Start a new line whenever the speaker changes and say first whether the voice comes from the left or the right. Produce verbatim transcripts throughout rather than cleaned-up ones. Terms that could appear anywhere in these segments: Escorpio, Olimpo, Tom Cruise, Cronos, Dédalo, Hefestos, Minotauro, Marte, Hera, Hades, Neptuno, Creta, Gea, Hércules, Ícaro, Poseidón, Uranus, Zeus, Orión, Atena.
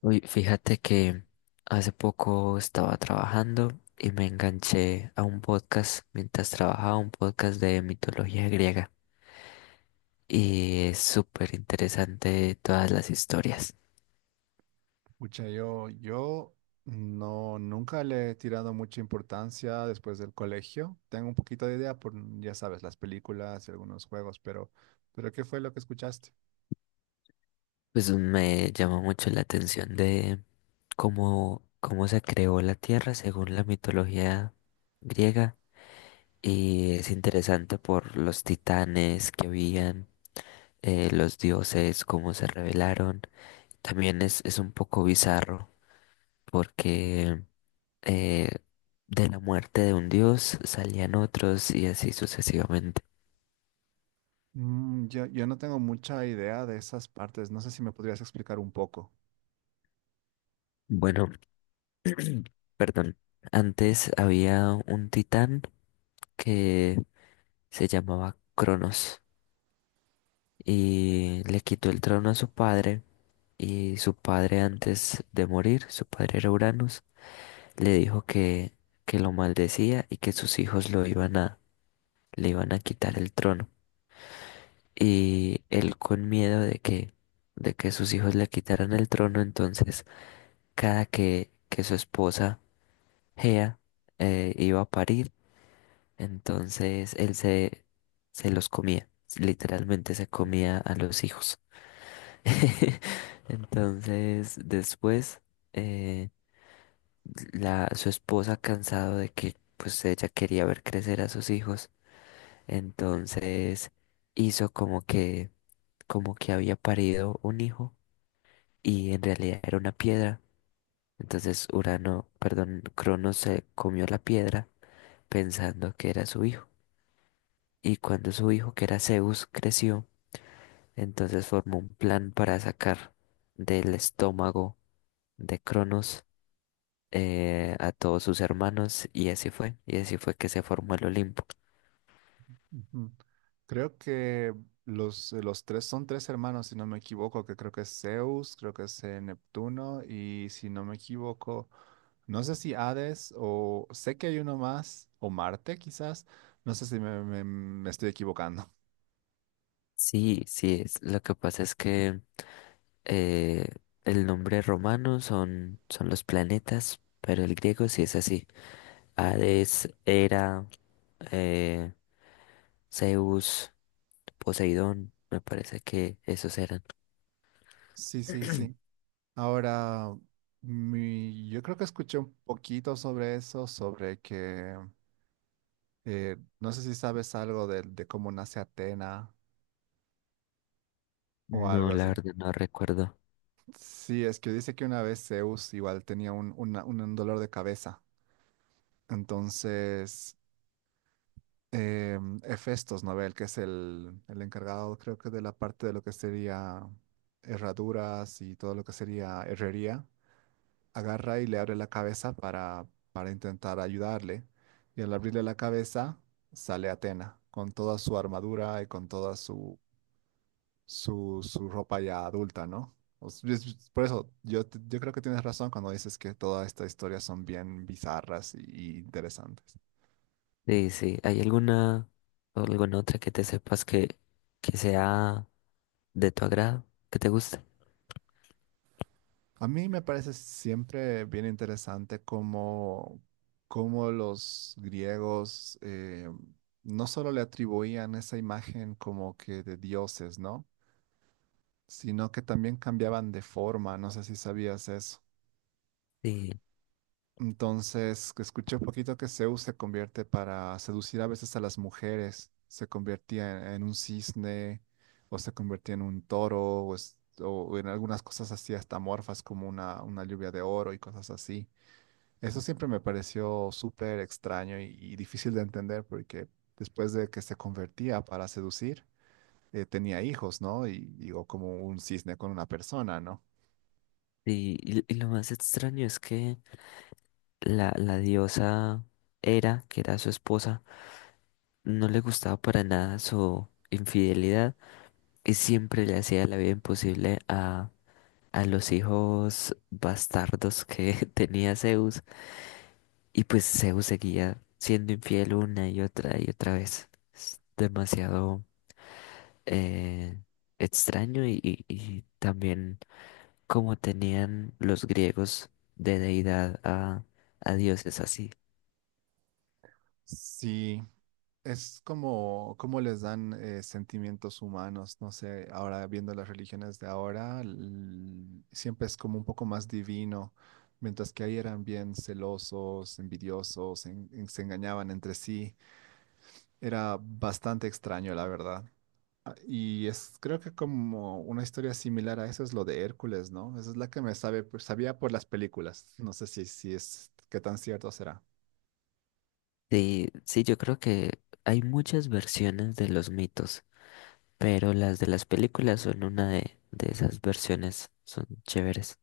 left: Uy, fíjate que hace poco estaba trabajando y me enganché a un podcast mientras trabajaba, un podcast de mitología griega. Y es súper interesante todas las historias.
right: Pucha, yo, yo no, nunca le he tirado mucha importancia después del colegio. Tengo un poquito de idea por, ya sabes, las películas y algunos juegos, pero, pero ¿qué fue lo que escuchaste?
left: Pues me llamó mucho la atención de cómo, cómo se creó la Tierra según la mitología griega. Y es interesante por los titanes que habían, eh, los dioses, cómo se revelaron. También es, es un poco bizarro porque eh, de la muerte de un dios salían otros y así sucesivamente.
right: Mm, yo, yo no tengo mucha idea de esas partes. No sé si me podrías explicar un poco.
left: Bueno, perdón, antes había un titán que se llamaba Cronos y le quitó el trono a su padre y su padre antes de morir, su padre era Uranus, le dijo que, que lo maldecía y que sus hijos lo iban a, le iban a quitar el trono. Y él con miedo de que, de que sus hijos le quitaran el trono, entonces cada que, que su esposa Gea eh, iba a parir, entonces él se, se los comía, literalmente se comía a los hijos. Entonces después, eh, la, su esposa cansado de que pues ella quería ver crecer a sus hijos, entonces hizo como que como que había parido un hijo y en realidad era una piedra. Entonces Urano, perdón, Cronos se comió la piedra pensando que era su hijo. Y cuando su hijo, que era Zeus, creció, entonces formó un plan para sacar del estómago de Cronos, eh, a todos sus hermanos y así fue. Y así fue que se formó el Olimpo.
right: Ujú. Creo que los, eh, los tres son tres hermanos, si no me equivoco, que creo que es Zeus, creo que es eh, Neptuno y si no me equivoco, no sé si Hades o sé que hay uno más, o Marte quizás, no sé si me, me- me estoy equivocando.
left: Sí, sí, es- lo que pasa es que eh, el nombre romano son, son los planetas, pero el griego sí es así. Hades, Hera, eh, Zeus, Poseidón, me parece que esos eran.
right: Sí, sí, sí. Ahora, mi- yo creo que escuché un poquito sobre eso, sobre que eh, no sé si sabes algo de, de cómo nace Atena o
left: No,
right: algo
left: la
right: así.
left: verdad no recuerdo.
right: Sí, es que dice que una vez Zeus igual tenía un, una- un dolor de cabeza. Entonces, eh, Hefestos, ¿no ve? El que es el, el encargado, creo que de la parte de lo que sería herraduras y todo lo que sería herrería, agarra y le abre la cabeza para, para intentar ayudarle. Y al abrirle la cabeza, sale Atena con toda su armadura y con toda su, su ropa ya adulta, ¿no? O s- es- es- Por eso, yo, t- yo creo que tienes razón cuando dices que todas estas historias son bien bizarras y, y interesantes.
left: Sí, sí, ¿hay alguna o alguna otra que te sepas que, que sea de tu agrado, que te guste?
right: A mí me parece siempre bien interesante cómo, cómo los griegos eh, no solo le atribuían esa imagen como que de dioses, ¿no? Sino que también cambiaban de forma, no sé si sabías eso.
left: Sí,
right: Entonces, que escuché un poquito que Zeus se convierte para seducir a veces a las mujeres. Se convertía en, en un cisne, o se convertía en un toro, o, es- o en algunas cosas así hasta morfas como una, una lluvia de oro y cosas así. Eso siempre me pareció súper extraño y, y difícil de entender porque después de que se convertía para seducir, eh, tenía hijos, ¿no? Y digo, como un cisne con una persona, ¿no?
left: sí, y, y lo más extraño es que la, la diosa Hera, que era su esposa, no le gustaba para nada su infidelidad y siempre le hacía la vida imposible a, a los hijos bastardos que tenía Zeus. Y pues Zeus seguía siendo infiel una y otra y otra vez. Es demasiado eh, extraño y, y- y también como tenían los griegos de deidad a, a dioses así.
right: Sí, es como, como les dan eh, sentimientos humanos, no sé, ahora viendo las religiones de ahora, l- siempre es como un poco más divino, mientras que ahí eran bien celosos, envidiosos, en- en- se engañaban entre sí, era bastante extraño, la verdad. Ah, y es, creo que como una historia similar a eso es lo de Hércules, ¿no? Esa es la que me sabe, pues, sabía por las películas, no sé si, si es, qué tan cierto será.
left: Sí, sí, yo creo que hay muchas versiones de los mitos, pero las de las películas son una de, de esas versiones, son chéveres.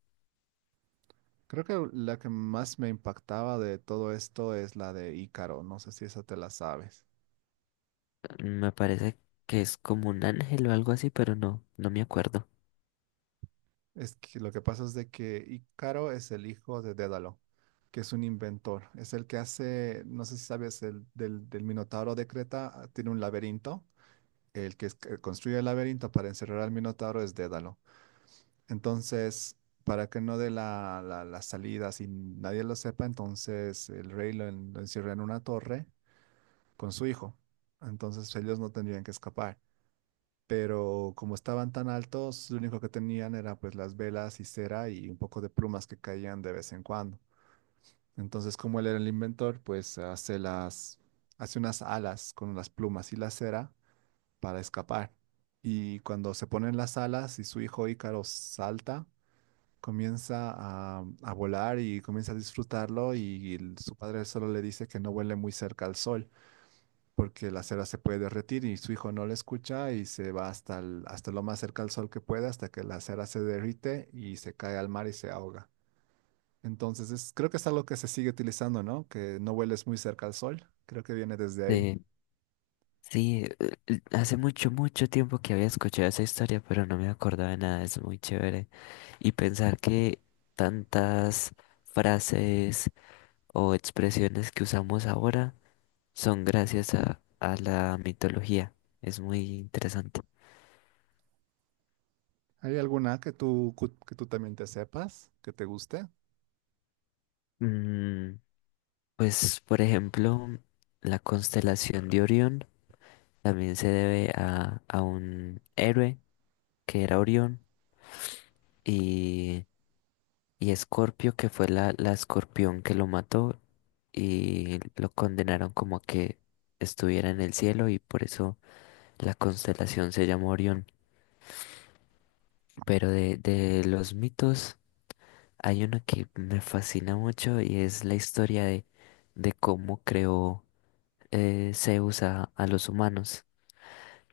right: Creo que la que más me impactaba de todo esto es la de Ícaro. No sé si esa te la sabes.
left: Me parece que es como un ángel o algo así, pero no, no me acuerdo.
right: Es que lo que pasa es de que Ícaro es el hijo de Dédalo, que es un inventor. Es el que hace, no sé si sabes, el del, del Minotauro de Creta tiene un laberinto. El que es- que construye el laberinto para encerrar al Minotauro es Dédalo. Entonces, para que no dé la, la, la salida, si nadie lo sepa, entonces el rey lo en- lo encierra en una torre con su hijo. Entonces ellos no tendrían que escapar. Pero como estaban tan altos, lo único que tenían era pues las velas y cera y un poco de plumas que caían de vez en cuando. Entonces, como él era el inventor, pues hace las, hace unas alas con las plumas y la cera para escapar. Y cuando se ponen las alas y su hijo Ícaro salta, comienza a, a volar y comienza a disfrutarlo y el- su padre solo le dice que no vuele muy cerca al sol porque la cera se puede derretir y su hijo no la escucha y se va hasta, el- hasta lo más cerca al sol que puede hasta que la cera se derrite y se cae al mar y se ahoga. Entonces, es- creo que es algo que se sigue utilizando, ¿no? Que no vueles muy cerca al sol. Creo que viene desde ahí.
left: Sí. Sí, eh, eh, hace mucho, mucho tiempo que había escuchado esa historia, pero no me acordaba de nada, es muy chévere. Y pensar que tantas frases o expresiones que usamos ahora son gracias a, a la mitología, es muy interesante.
right: ¿Hay alguna que tú, cu- que tú también te sepas, que te guste?
left: Mm, pues, por ejemplo, la constelación de Orión también se debe a, a un héroe que era Orión y... Y Escorpio, que fue la, la escorpión que lo mató y lo condenaron como a que estuviera en el cielo y por eso la constelación se llama Orión. Pero de, de los mitos hay uno que me fascina mucho y es la historia de, de cómo creó eh, Zeus a, a los humanos.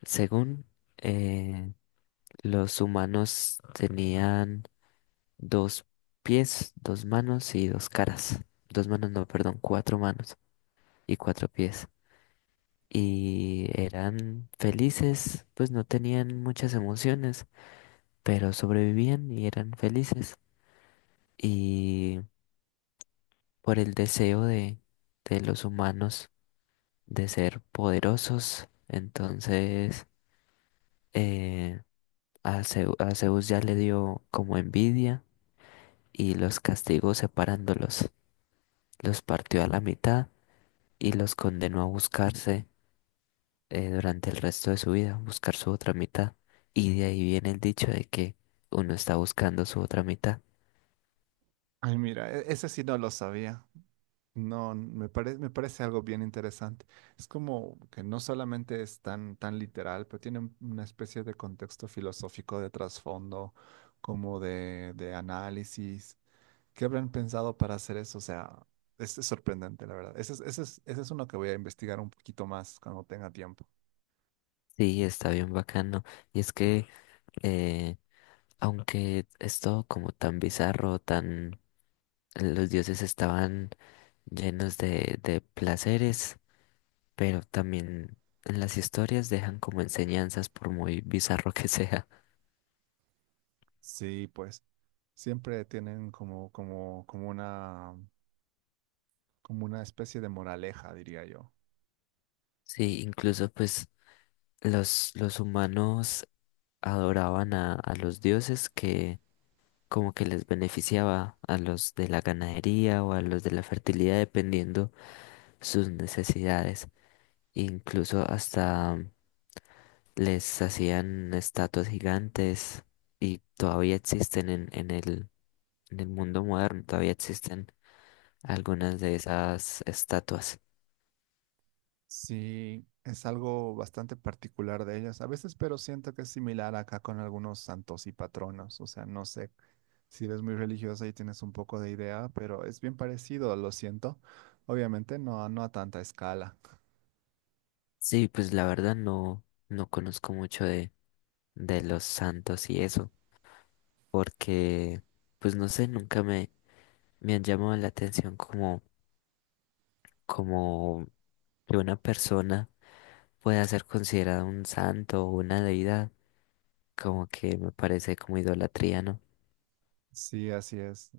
left: Según eh, los humanos tenían dos pies, dos manos y dos caras. Dos manos, no, perdón, cuatro manos. Y cuatro pies. Y eran felices, pues no tenían muchas emociones, pero sobrevivían y eran felices. Y por el deseo de, de los humanos de ser poderosos, entonces, eh, a Zeu- a Zeus ya le dio como envidia y los castigó separándolos. Los partió a la mitad y los condenó a buscarse, eh, durante el resto de su vida, buscar su otra mitad. Y de ahí viene el dicho de que uno está buscando su otra mitad.
right: Ay, mira, e- ese sí no lo sabía. No, me parece, me parece algo bien interesante. Es como que no solamente es tan, tan literal, pero tiene un- una especie de contexto filosófico de trasfondo, como de, de análisis. ¿Qué habrán pensado para hacer eso? O sea, es, es sorprendente, la verdad. Ese es, ese es, ese es uno que voy a investigar un poquito más cuando tenga tiempo.
left: Sí, está bien bacano. Y es que, eh, aunque es todo como tan bizarro, tan... Los dioses estaban llenos de, de placeres, pero también en las historias dejan como enseñanzas por muy bizarro que sea.
right: Sí, pues siempre tienen como, como, como una, como una especie de moraleja, diría yo.
left: Sí, incluso pues los, los humanos adoraban a, a los dioses que como que les beneficiaba a los de la ganadería o a los de la fertilidad, dependiendo sus necesidades. Incluso hasta les hacían estatuas gigantes y todavía existen en, en el, en el mundo moderno, todavía existen algunas de esas estatuas.
right: Sí, es algo bastante particular de ellas a veces, pero siento que es similar acá con algunos santos y patronos. O sea, no sé si eres muy religiosa y tienes un poco de idea, pero es bien parecido, lo siento. Obviamente no, a- no a tanta escala.
left: Sí, pues la verdad no, no conozco mucho de, de los santos y eso, porque pues no sé, nunca me, me han llamado la atención como, como que una persona pueda ser considerada un santo o una deidad, como que me parece como idolatría, ¿no?
right: Sí, así es.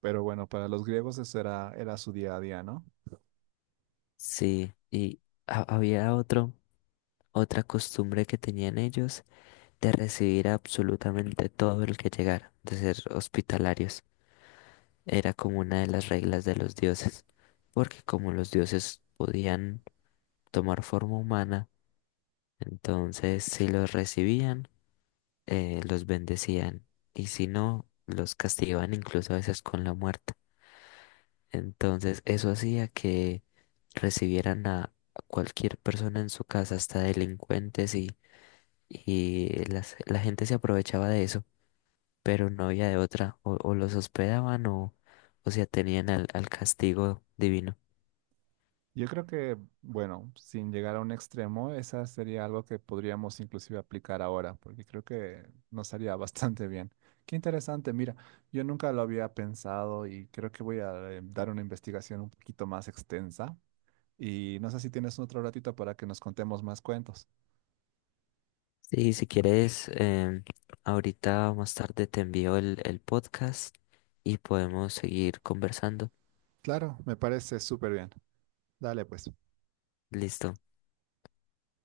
right: Pero bueno, para los griegos eso era, era su día a día, ¿no?
left: Sí, y ha- había otro, otra costumbre que tenían ellos de recibir absolutamente todo el que llegara, de ser hospitalarios. Era como una de las reglas de los dioses, porque como los dioses podían tomar forma humana, entonces si los recibían, eh, los bendecían y si no, los castigaban incluso a veces con la muerte. Entonces eso hacía que recibieran a cualquier persona en su casa, hasta delincuentes y, y las- la gente se aprovechaba de eso, pero no había de otra, o, o los hospedaban o, o se atenían al, al castigo divino.
right: Yo creo que, bueno, sin llegar a un extremo, esa sería algo que podríamos inclusive aplicar ahora, porque creo que nos haría bastante bien. Qué interesante, mira, yo nunca lo había pensado y creo que voy a eh, dar una investigación un poquito más extensa y no sé si tienes otro ratito para que nos contemos más cuentos.
left: Sí, si quieres, em, ahorita más tarde te envío el, el podcast y podemos seguir conversando.
right: Claro, me parece súper bien. Dale, pues.
left: Listo.